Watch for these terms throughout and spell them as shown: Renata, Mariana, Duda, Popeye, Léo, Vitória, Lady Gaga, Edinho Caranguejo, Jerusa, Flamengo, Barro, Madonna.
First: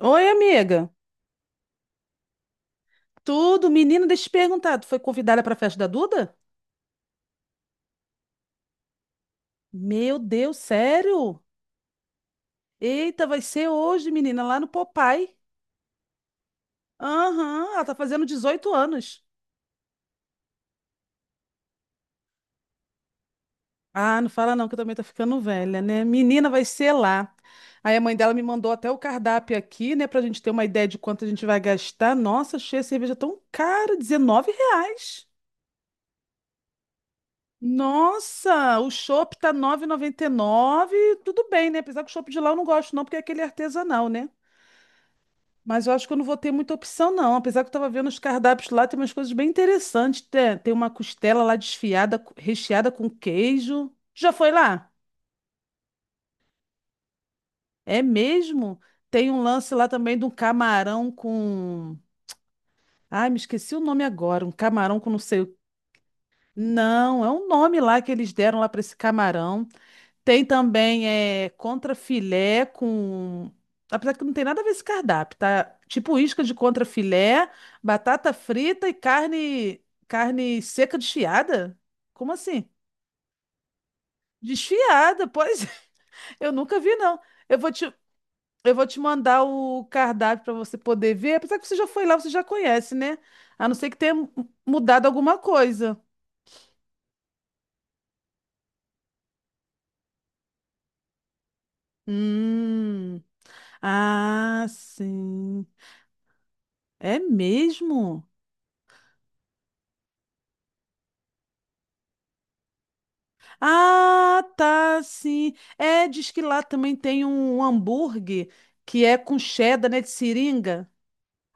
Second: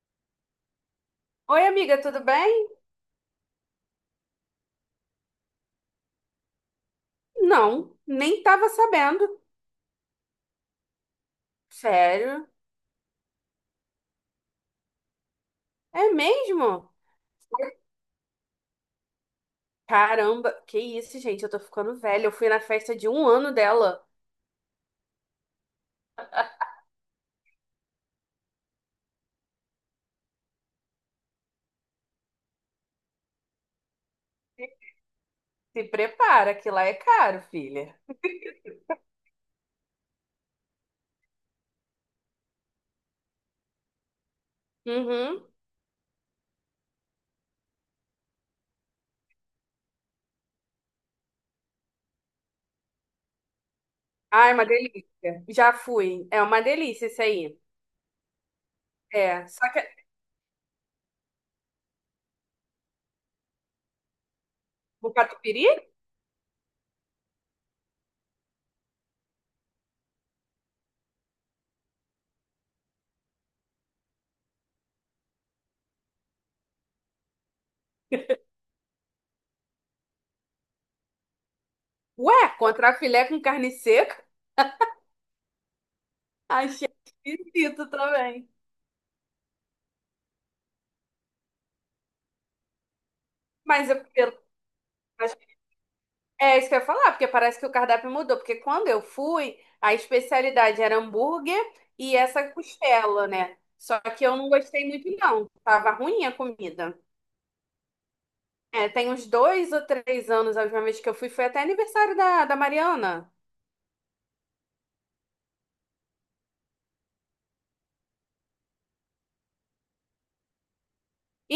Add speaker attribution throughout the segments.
Speaker 1: Oi, amiga.
Speaker 2: Oi, amiga, tudo bem?
Speaker 1: Tudo? Menina, deixa eu te perguntar. Tu foi convidada para a festa da Duda?
Speaker 2: Não, nem tava sabendo.
Speaker 1: Meu Deus, sério?
Speaker 2: Sério?
Speaker 1: Eita, vai ser hoje, menina, lá no Popeye.
Speaker 2: É mesmo?
Speaker 1: Aham, ela tá fazendo 18 anos.
Speaker 2: Caramba, que isso, gente, eu tô ficando velha. Eu fui na festa de um ano dela.
Speaker 1: Ah, não fala não, que eu também tô ficando velha, né? Menina, vai ser lá. Aí a mãe dela me mandou até o cardápio aqui, né, pra gente ter uma ideia de quanto a gente vai gastar. Nossa, achei a cerveja tão cara, 19 reais.
Speaker 2: Se prepara, que lá é caro, filha.
Speaker 1: Nossa, o chopp tá 9,99, tudo bem, né? Apesar que o chopp de lá eu não gosto não, porque é aquele artesanal, né?
Speaker 2: Uhum.
Speaker 1: Mas eu acho que eu não vou ter muita opção não, apesar que eu tava vendo os cardápios lá, tem umas coisas bem interessantes. Tem uma costela lá desfiada, recheada com queijo. Já foi
Speaker 2: Ai, uma
Speaker 1: lá?
Speaker 2: delícia. Já fui. É uma delícia isso aí.
Speaker 1: É mesmo? Tem um
Speaker 2: É, só
Speaker 1: lance lá
Speaker 2: que...
Speaker 1: também de um camarão com... Ai, me esqueci o nome agora, um camarão com
Speaker 2: O
Speaker 1: não sei o...
Speaker 2: catupiry?
Speaker 1: Não, é um nome lá que eles deram lá para esse camarão. Tem também é, contrafilé com. Apesar que não tem nada a ver esse cardápio, tá? Tipo isca de contrafilé, batata frita e carne seca desfiada? Como
Speaker 2: Ué,
Speaker 1: assim?
Speaker 2: contrafilé com carne seca?
Speaker 1: Desfiada, pois é. eu nunca
Speaker 2: Achei
Speaker 1: vi, não. Eu vou
Speaker 2: esquisito
Speaker 1: te,
Speaker 2: também.
Speaker 1: eu vou te mandar o cardápio para você poder ver. Apesar que você já foi lá, você já conhece, né? A não ser
Speaker 2: Mas é
Speaker 1: que tenha
Speaker 2: pelo...
Speaker 1: mudado alguma coisa.
Speaker 2: É isso que eu ia falar, porque parece que o cardápio mudou. Porque quando eu fui, a especialidade era hambúrguer e essa
Speaker 1: Hum.
Speaker 2: costela, né? Só que eu não
Speaker 1: Ah,
Speaker 2: gostei muito, não.
Speaker 1: sim.
Speaker 2: Tava ruim a comida.
Speaker 1: É mesmo?
Speaker 2: É, tem uns 2 ou 3 anos, a última vez que eu fui, foi até aniversário da Mariana.
Speaker 1: Ah, tá, sim. É, diz que lá também tem um hambúrguer que é com cheddar, né, de seringa.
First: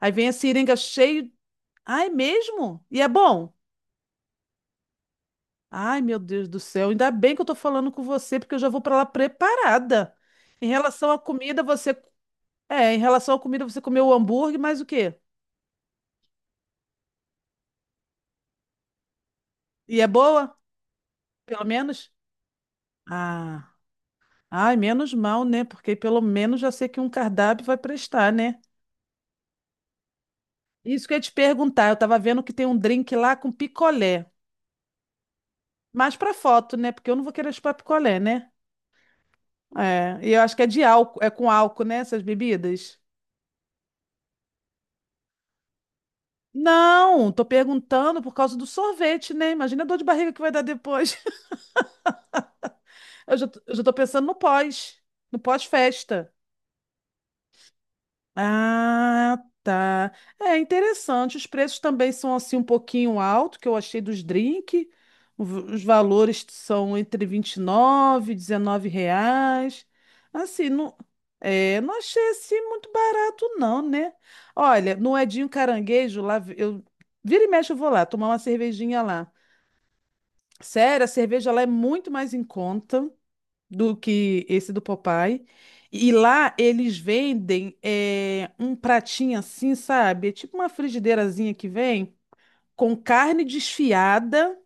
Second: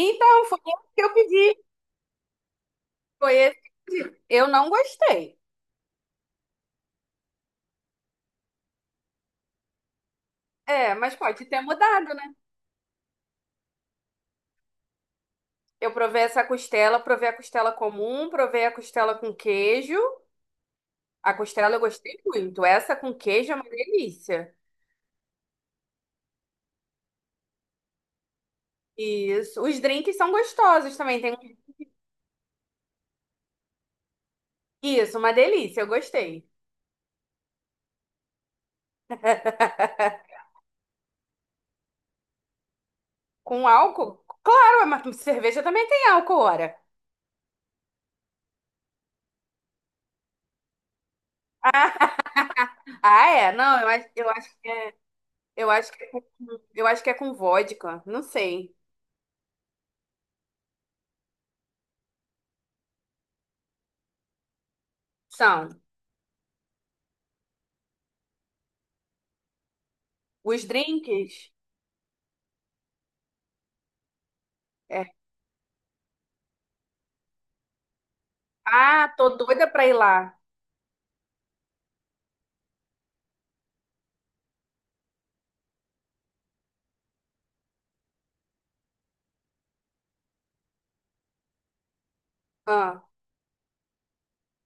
Speaker 1: Aí vem a
Speaker 2: foi
Speaker 1: seringa
Speaker 2: esse que eu
Speaker 1: cheio.
Speaker 2: pedi.
Speaker 1: Ai, mesmo? E é
Speaker 2: Foi
Speaker 1: bom?
Speaker 2: esse que eu pedi. Eu não gostei.
Speaker 1: Ai, meu Deus do céu. Ainda bem que eu tô falando com você, porque eu já vou para lá preparada. Em
Speaker 2: É,
Speaker 1: relação
Speaker 2: mas
Speaker 1: à
Speaker 2: pode ter
Speaker 1: comida, você...
Speaker 2: mudado, né?
Speaker 1: É, em relação à comida, você comeu o hambúrguer, mas o quê?
Speaker 2: Eu provei essa costela, provei a costela comum, provei a costela com queijo.
Speaker 1: E é boa?
Speaker 2: A
Speaker 1: Pelo
Speaker 2: costela eu
Speaker 1: menos?
Speaker 2: gostei muito. Essa com queijo é uma
Speaker 1: Ah,
Speaker 2: delícia.
Speaker 1: ai, menos mal, né? Porque pelo menos já sei que um cardápio vai prestar, né?
Speaker 2: Isso. Os drinks são gostosos
Speaker 1: Isso que eu ia
Speaker 2: também.
Speaker 1: te
Speaker 2: Tem... um.
Speaker 1: perguntar. Eu tava vendo que tem um drink lá com picolé.
Speaker 2: Isso, uma delícia. Eu
Speaker 1: Mas pra
Speaker 2: gostei.
Speaker 1: foto, né? Porque eu não vou querer chupar picolé, né? É. E eu acho que é de álcool, é com álcool, né? Essas bebidas.
Speaker 2: Com álcool? Claro, mas cerveja também tem álcool, ora.
Speaker 1: Não, tô perguntando por causa do sorvete, né? Imagina a dor de barriga que vai dar depois.
Speaker 2: Ah,
Speaker 1: Eu já,
Speaker 2: é?
Speaker 1: tô- eu
Speaker 2: Não,
Speaker 1: já
Speaker 2: eu
Speaker 1: tô
Speaker 2: acho,
Speaker 1: pensando
Speaker 2: eu acho,
Speaker 1: no
Speaker 2: eu acho que é com,
Speaker 1: pós-festa.
Speaker 2: eu acho que é com vodka. Não sei.
Speaker 1: Ah, tá. É interessante. Os preços também são assim um pouquinho alto, que eu achei dos drink.
Speaker 2: São
Speaker 1: Os valores são entre 29, e 19 reais.
Speaker 2: os
Speaker 1: Assim, não,
Speaker 2: drinks?
Speaker 1: é, não achei assim muito barato não, né? Olha,
Speaker 2: É.
Speaker 1: no Edinho Caranguejo, eu vira e mexe eu vou lá tomar uma cervejinha
Speaker 2: Ah,
Speaker 1: lá.
Speaker 2: tô doida pra ir lá.
Speaker 1: Sério, a cerveja lá é muito mais em conta do que esse do Popeye. E lá eles vendem um pratinho assim, sabe? É tipo uma frigideirazinha que vem com
Speaker 2: Ah.
Speaker 1: carne desfiada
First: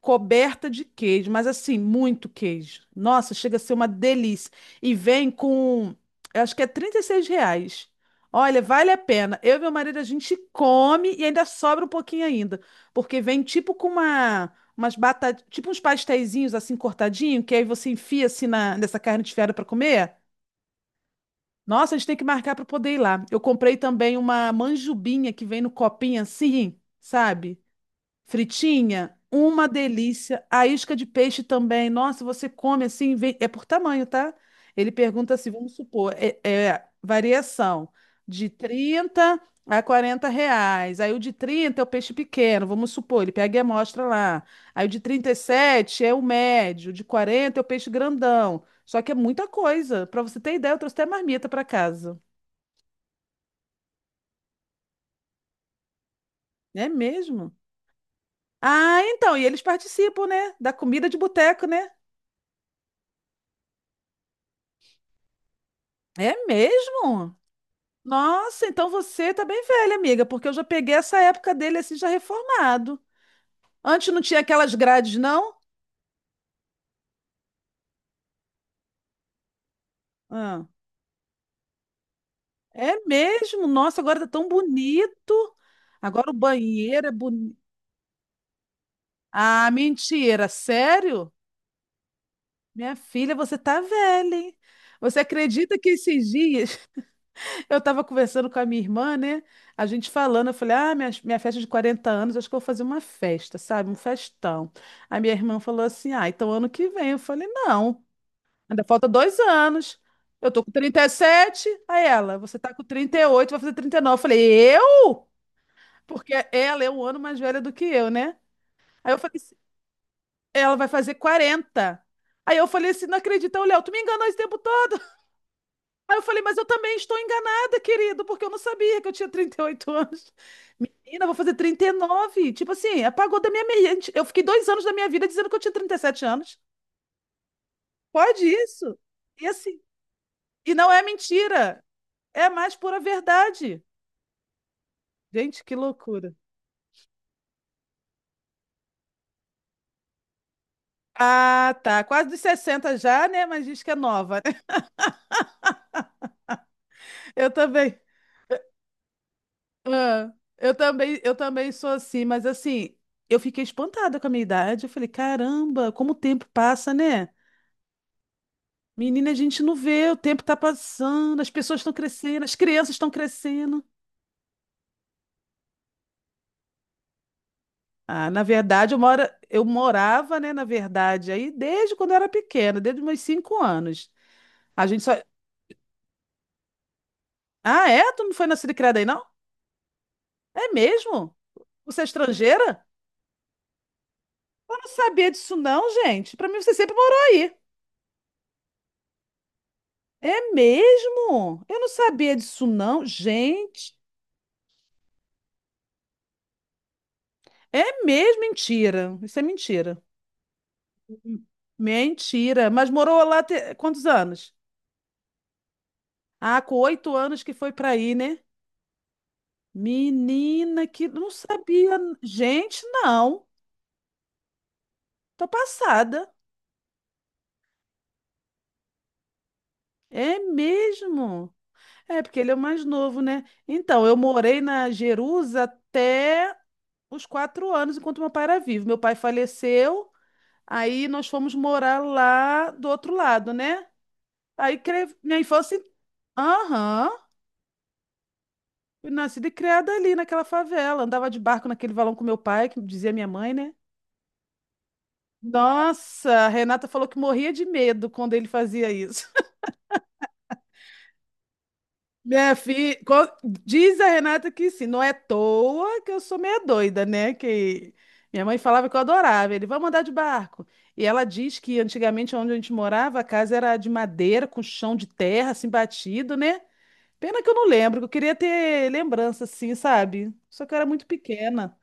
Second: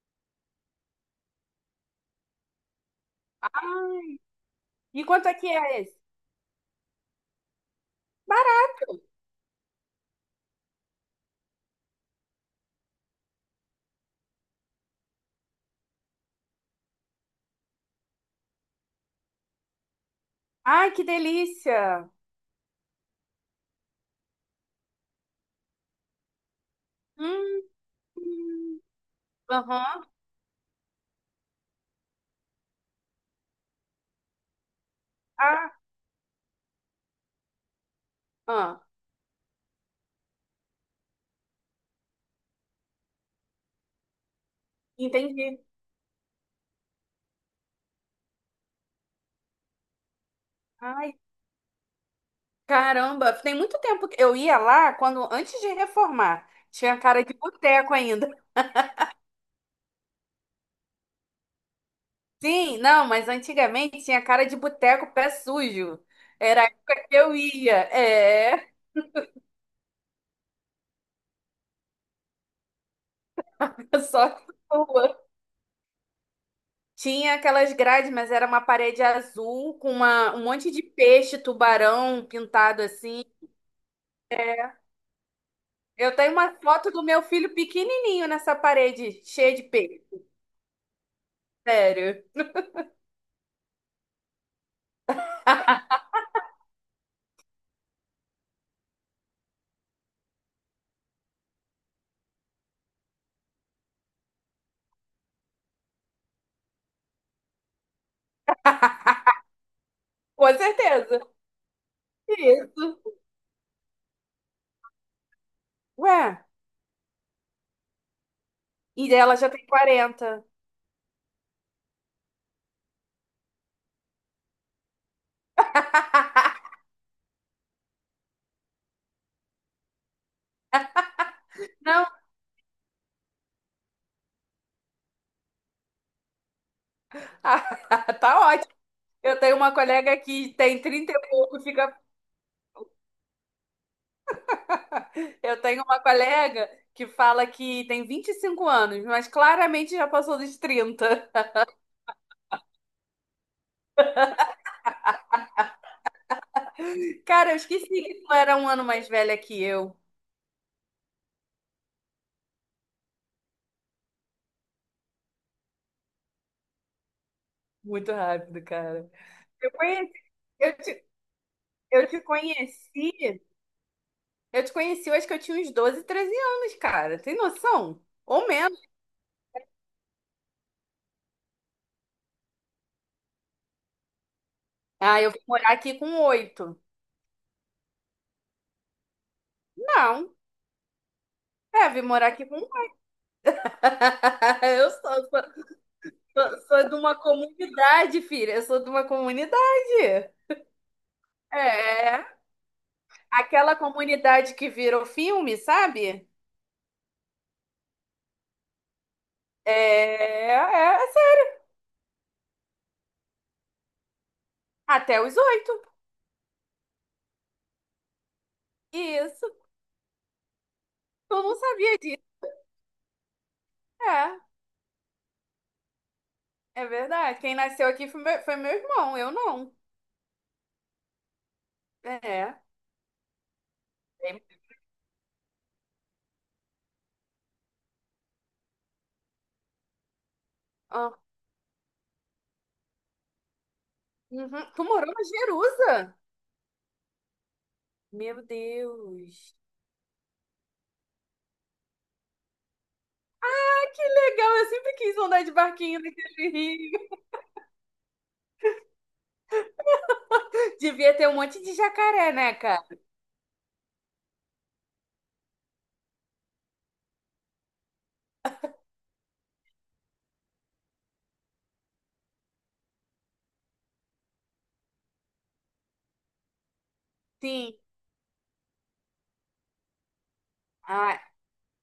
Speaker 1: coberta de queijo, mas assim, muito queijo. Nossa, chega a ser uma delícia. E
Speaker 2: E quanto
Speaker 1: vem
Speaker 2: é que é
Speaker 1: com,
Speaker 2: esse?
Speaker 1: eu acho que é 36 reais. Olha, vale a pena. Eu e meu marido, a gente come e ainda sobra um pouquinho ainda, porque vem tipo com umas batatas, tipo uns pasteizinhos assim cortadinho, que aí você enfia assim nessa carne desfiada para comer.
Speaker 2: Ai, que
Speaker 1: Nossa, a gente
Speaker 2: delícia!
Speaker 1: tem que marcar para poder ir lá. Eu comprei também uma manjubinha que vem no copinho assim, sabe?
Speaker 2: Hum,
Speaker 1: Fritinha, uma
Speaker 2: aham.
Speaker 1: delícia. A isca de peixe também. Nossa, você come assim, é por tamanho, tá? Ele pergunta assim,
Speaker 2: Ah,
Speaker 1: vamos supor, é variação de
Speaker 2: ah,
Speaker 1: 30 a 40 reais. Aí o de 30 é o peixe pequeno, vamos supor, ele pega e mostra lá. Aí o de trinta e
Speaker 2: entendi.
Speaker 1: sete é o médio, o de 40 é o peixe grandão. Só que é muita coisa. Para você ter ideia, eu trouxe até
Speaker 2: Ah.
Speaker 1: marmita para casa.
Speaker 2: Caramba, tem muito tempo que eu ia lá quando antes de reformar.
Speaker 1: É
Speaker 2: Tinha cara de
Speaker 1: mesmo?
Speaker 2: boteco ainda.
Speaker 1: Ah, então, e eles participam, né? Da comida de boteco, né?
Speaker 2: Sim, não, mas antigamente tinha cara de boteco pé sujo.
Speaker 1: É
Speaker 2: Era a época que
Speaker 1: mesmo?
Speaker 2: eu ia.
Speaker 1: Nossa,
Speaker 2: É,
Speaker 1: então você tá bem velha, amiga, porque eu já peguei essa época dele assim, já reformado. Antes não
Speaker 2: só
Speaker 1: tinha
Speaker 2: que
Speaker 1: aquelas grades,
Speaker 2: boa.
Speaker 1: não?
Speaker 2: Tinha aquelas grades, mas era uma parede azul com uma, um
Speaker 1: Ah,
Speaker 2: monte de peixe, tubarão pintado
Speaker 1: é
Speaker 2: assim.
Speaker 1: mesmo? Nossa, agora tá tão bonito.
Speaker 2: Eu
Speaker 1: Agora
Speaker 2: tenho
Speaker 1: o
Speaker 2: uma foto do
Speaker 1: banheiro é
Speaker 2: meu filho
Speaker 1: bonito.
Speaker 2: pequenininho nessa parede, cheia de
Speaker 1: Ah,
Speaker 2: peixe.
Speaker 1: mentira, sério?
Speaker 2: Sério.
Speaker 1: Minha filha, você tá velha, hein? Você acredita que esses dias eu tava conversando com a minha irmã, né? A gente falando, eu falei, ah, minha festa de 40 anos, acho que eu vou fazer uma festa, sabe? Um festão. A minha irmã falou assim, ah, então ano que vem. Eu falei, não. Ainda falta 2 anos. Eu
Speaker 2: Com
Speaker 1: tô com trinta e
Speaker 2: certeza.
Speaker 1: sete Aí ela, você tá com
Speaker 2: Isso.
Speaker 1: 38, vai fazer 39. Eu falei, eu? Porque
Speaker 2: Ué,
Speaker 1: ela é um ano mais velha do que eu, né? Aí
Speaker 2: e
Speaker 1: eu
Speaker 2: ela
Speaker 1: falei,
Speaker 2: já
Speaker 1: assim,
Speaker 2: tem 40.
Speaker 1: ela vai fazer 40. Aí eu falei assim, não acredita, ô, Léo, tu me enganou esse tempo todo. Aí eu falei, mas eu também estou enganada, querido, porque eu não sabia que eu tinha 38 anos. Menina, eu vou fazer trinta e
Speaker 2: Não,
Speaker 1: nove Tipo assim, apagou da minha mente. Eu fiquei 2 anos da minha vida dizendo que eu tinha 37 anos.
Speaker 2: tá
Speaker 1: Pode
Speaker 2: ótimo.
Speaker 1: isso?
Speaker 2: Eu
Speaker 1: E
Speaker 2: tenho uma
Speaker 1: assim,
Speaker 2: colega que
Speaker 1: e
Speaker 2: tem
Speaker 1: não é
Speaker 2: 30 e pouco,
Speaker 1: mentira.
Speaker 2: fica.
Speaker 1: É a mais pura verdade.
Speaker 2: Eu
Speaker 1: Gente, que
Speaker 2: tenho uma
Speaker 1: loucura.
Speaker 2: colega que fala que tem 25 anos, mas claramente já passou dos 30.
Speaker 1: Ah, tá. Quase dos 60 já, né? Mas diz que é nova. Eu
Speaker 2: Cara, eu esqueci
Speaker 1: também.
Speaker 2: que tu era um ano mais velha que eu.
Speaker 1: Ah, eu também sou assim, mas assim, eu fiquei espantada com a minha idade. Eu falei, caramba, como o tempo passa, né?
Speaker 2: Muito rápido, cara.
Speaker 1: Menina, a gente
Speaker 2: Eu
Speaker 1: não vê,
Speaker 2: conheci,
Speaker 1: o tempo tá
Speaker 2: eu te,
Speaker 1: passando, as pessoas estão
Speaker 2: eu te
Speaker 1: crescendo, as crianças estão
Speaker 2: conheci,
Speaker 1: crescendo.
Speaker 2: eu te conheci, eu acho que eu tinha uns 12, 13 anos, cara. Tem noção?
Speaker 1: Ah, na
Speaker 2: Ou menos.
Speaker 1: verdade, eu morava, né, na verdade, aí desde quando eu era pequena, desde meus 5 anos. A gente só.
Speaker 2: Ah, eu vim morar aqui com 8.
Speaker 1: Ah, é? Tu não foi nascida e criada aí, não?
Speaker 2: Não.
Speaker 1: É mesmo?
Speaker 2: É, vim
Speaker 1: Você é
Speaker 2: morar aqui com.
Speaker 1: estrangeira? Eu não
Speaker 2: Eu
Speaker 1: sabia
Speaker 2: sou. Sou
Speaker 1: disso não, gente. Para mim você
Speaker 2: sou
Speaker 1: sempre
Speaker 2: de uma
Speaker 1: morou aí.
Speaker 2: comunidade, filha. Eu sou de uma comunidade.
Speaker 1: É mesmo? Eu não sabia
Speaker 2: É.
Speaker 1: disso não,
Speaker 2: Aquela
Speaker 1: gente.
Speaker 2: comunidade que virou filme, sabe?
Speaker 1: É mesmo mentira. Isso é mentira.
Speaker 2: É, assim,
Speaker 1: Mentira. Mas morou lá quantos anos?
Speaker 2: até os 8.
Speaker 1: Ah, com 8 anos que foi para aí, né?
Speaker 2: Isso.
Speaker 1: Menina, que não
Speaker 2: Eu não
Speaker 1: sabia.
Speaker 2: sabia disso.
Speaker 1: Gente, não.
Speaker 2: É,
Speaker 1: Tô passada.
Speaker 2: é verdade. Quem nasceu aqui foi meu irmão, eu não.
Speaker 1: É mesmo? É, porque ele é o
Speaker 2: É.
Speaker 1: mais novo, né? Então, eu
Speaker 2: Tem-
Speaker 1: morei na Jerusa até os 4 anos enquanto meu pai era vivo. Meu pai faleceu, aí
Speaker 2: Ah,
Speaker 1: nós fomos morar lá do outro lado, né?
Speaker 2: uhum.
Speaker 1: Aí
Speaker 2: Tu morou
Speaker 1: cre-
Speaker 2: na
Speaker 1: minha infância,
Speaker 2: Jerusa?
Speaker 1: aham,
Speaker 2: Meu
Speaker 1: fui nascida e
Speaker 2: Deus.
Speaker 1: criada ali naquela favela. Andava de barco naquele valão com meu pai, que dizia minha mãe, né?
Speaker 2: Que legal, eu sempre quis andar de barquinho
Speaker 1: Nossa, a
Speaker 2: naquele
Speaker 1: Renata
Speaker 2: rio.
Speaker 1: falou que morria de medo quando ele fazia isso.
Speaker 2: Devia ter um monte de jacaré, né,
Speaker 1: Minha
Speaker 2: cara?
Speaker 1: filha, diz a Renata que sim, não é à toa que eu sou meia doida, né? Que minha mãe falava que eu adorava. Ele, vamos andar de barco. E ela diz que antigamente onde a gente morava, a casa era de madeira, com chão de terra, assim, batido, né? Pena que eu não
Speaker 2: Sim.
Speaker 1: lembro, que eu queria ter lembrança, assim, sabe? Só que eu era muito
Speaker 2: Ah,
Speaker 1: pequena.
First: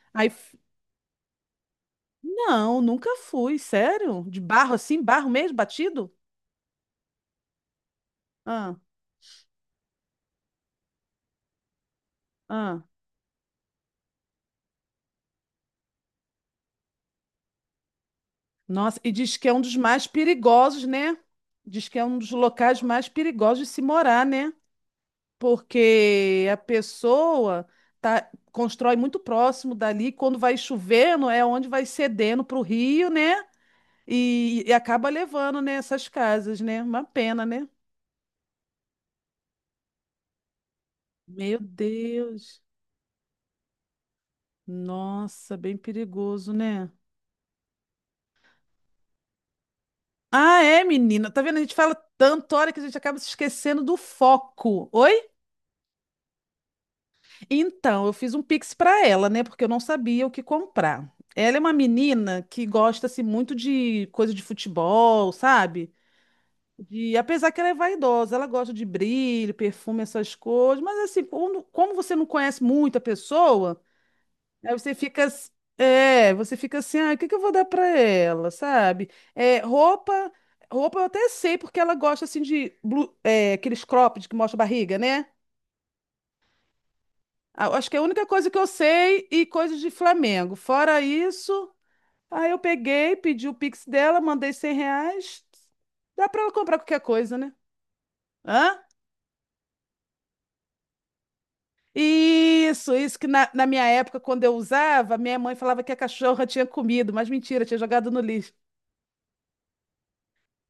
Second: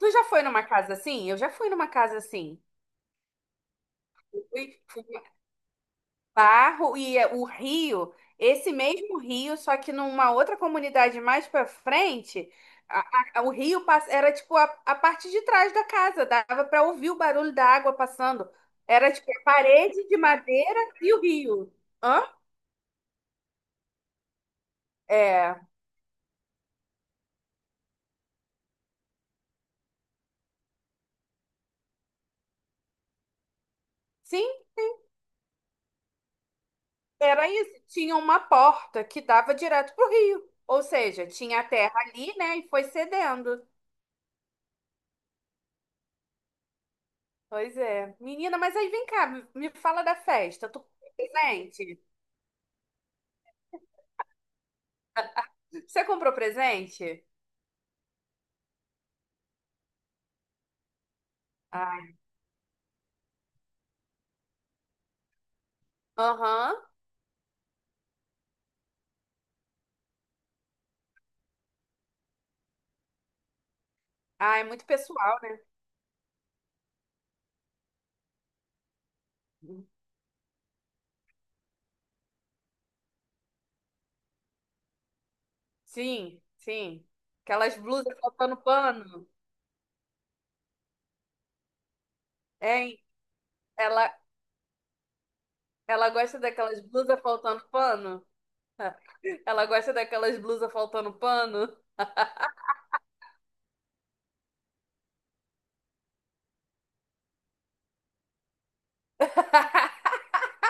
Speaker 2: tu já
Speaker 1: Aí,
Speaker 2: foi
Speaker 1: f-
Speaker 2: numa casa assim? Eu já fui numa casa assim.
Speaker 1: não, nunca fui, sério? De barro
Speaker 2: Fui, fui
Speaker 1: assim,
Speaker 2: em
Speaker 1: barro mesmo, batido?
Speaker 2: Barro e é, o Rio, esse
Speaker 1: Ah,
Speaker 2: mesmo Rio, só que numa outra comunidade mais pra frente,
Speaker 1: ah.
Speaker 2: a- o Rio pass- era tipo a parte de trás da casa, dava pra ouvir o barulho da água passando.
Speaker 1: Nossa, e
Speaker 2: Era tipo
Speaker 1: diz
Speaker 2: a
Speaker 1: que é um dos mais
Speaker 2: parede de madeira
Speaker 1: perigosos,
Speaker 2: e
Speaker 1: né?
Speaker 2: o rio.
Speaker 1: Diz que é um
Speaker 2: Hã?
Speaker 1: dos locais mais perigosos de se morar, né?
Speaker 2: É,
Speaker 1: Porque a pessoa tá, constrói muito próximo dali, quando vai chovendo, é onde vai cedendo para o rio, né?
Speaker 2: sim,
Speaker 1: E acaba levando, né, essas casas, né? Uma pena,
Speaker 2: era
Speaker 1: né?
Speaker 2: isso. Tinha uma porta que dava direto pro rio. Ou seja,
Speaker 1: Meu
Speaker 2: tinha a terra ali, né,
Speaker 1: Deus.
Speaker 2: e foi cedendo.
Speaker 1: Nossa, bem perigoso, né?
Speaker 2: Pois é. Menina, mas aí vem cá, me fala da
Speaker 1: Ah,
Speaker 2: festa. Tu
Speaker 1: é,
Speaker 2: comprou
Speaker 1: menina. Tá vendo? A gente fala
Speaker 2: presente?
Speaker 1: tanto, hora que a gente acaba se esquecendo do foco. Oi?
Speaker 2: Você comprou presente?
Speaker 1: Então, eu fiz um Pix para ela, né? Porque eu não sabia o que comprar. Ela é uma
Speaker 2: Ai.
Speaker 1: menina que gosta assim, muito de coisa de futebol, sabe?
Speaker 2: Aham.
Speaker 1: Apesar que ela é vaidosa, ela gosta de brilho, perfume, essas coisas. Mas assim, como você não conhece muito a pessoa,
Speaker 2: Ah, é
Speaker 1: aí
Speaker 2: muito
Speaker 1: você fica,
Speaker 2: pessoal,
Speaker 1: ass-
Speaker 2: né?
Speaker 1: é, você fica assim, ah, o que que eu vou dar para ela, sabe? É, roupa eu até sei porque ela gosta assim de aqueles cropped que mostra a barriga, né?
Speaker 2: Sim, sim.
Speaker 1: Ah,
Speaker 2: Aquelas
Speaker 1: acho que é a
Speaker 2: blusas
Speaker 1: única coisa
Speaker 2: faltando
Speaker 1: que eu sei
Speaker 2: pano.
Speaker 1: e coisas de Flamengo. Fora isso, aí eu
Speaker 2: Hein?
Speaker 1: peguei, pedi o Pix
Speaker 2: Ela,
Speaker 1: dela, mandei 100 reais.
Speaker 2: ela
Speaker 1: Dá
Speaker 2: gosta
Speaker 1: para ela comprar
Speaker 2: daquelas
Speaker 1: qualquer
Speaker 2: blusas
Speaker 1: coisa, né?
Speaker 2: faltando pano?
Speaker 1: Hã?
Speaker 2: Ela gosta daquelas blusas faltando pano?
Speaker 1: Isso que na minha época, quando eu usava, minha mãe falava que a cachorra tinha comido, mas mentira, tinha jogado no lixo.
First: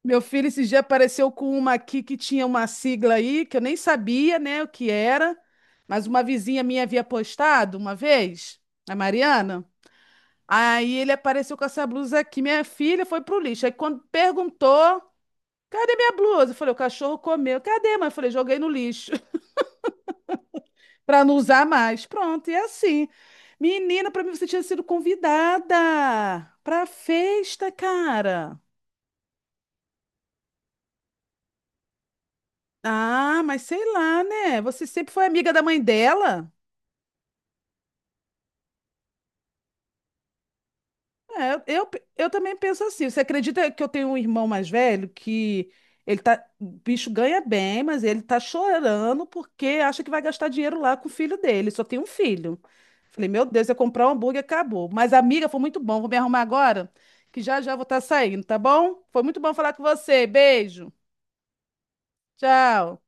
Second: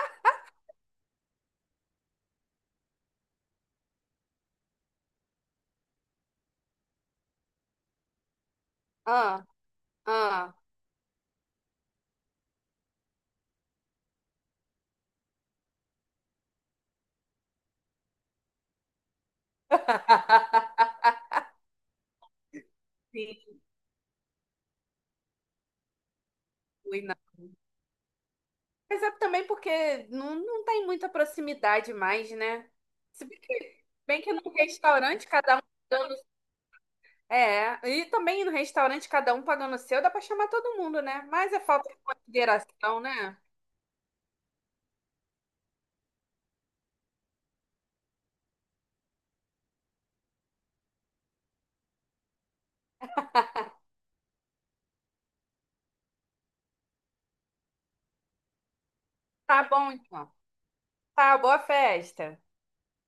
Speaker 1: Meu filho esse dia apareceu com uma aqui que tinha uma sigla aí, que eu nem sabia, né, o que era, mas uma vizinha minha havia postado uma vez, a
Speaker 2: Ah,
Speaker 1: Mariana.
Speaker 2: ah.
Speaker 1: Aí ele apareceu com essa blusa aqui. Minha filha foi pro lixo. Aí quando perguntou, cadê minha blusa? Eu falei, o cachorro comeu. Cadê, mãe? Eu falei, joguei no lixo pra não usar mais. Pronto, e é assim.
Speaker 2: Sim,
Speaker 1: Menina, pra mim você tinha sido convidada pra
Speaker 2: fui, não.
Speaker 1: festa, cara.
Speaker 2: Mas é também porque não tem muita proximidade mais, né?
Speaker 1: Ah, mas sei
Speaker 2: Bem
Speaker 1: lá,
Speaker 2: que no
Speaker 1: né? Você sempre foi
Speaker 2: restaurante
Speaker 1: amiga
Speaker 2: cada um
Speaker 1: da mãe
Speaker 2: pagando.
Speaker 1: dela?
Speaker 2: É, e também no restaurante cada um pagando o seu, dá pra chamar todo mundo, né?
Speaker 1: É,
Speaker 2: Mas é
Speaker 1: eu,
Speaker 2: falta
Speaker 1: eu,
Speaker 2: de
Speaker 1: eu também penso
Speaker 2: consideração,
Speaker 1: assim. Você
Speaker 2: né?
Speaker 1: acredita que eu tenho um irmão mais velho que ele tá, o bicho ganha bem, mas ele tá chorando porque acha que vai gastar dinheiro lá com o filho dele. Só tem um filho. Falei, meu Deus, eu comprar um hambúrguer, acabou. Mas, amiga, foi muito bom. Vou me arrumar agora, que já já vou estar saindo, tá bom? Foi muito bom
Speaker 2: Tá
Speaker 1: falar com
Speaker 2: bom,
Speaker 1: você.
Speaker 2: então.
Speaker 1: Beijo.
Speaker 2: Tá, boa festa.
Speaker 1: Tchau.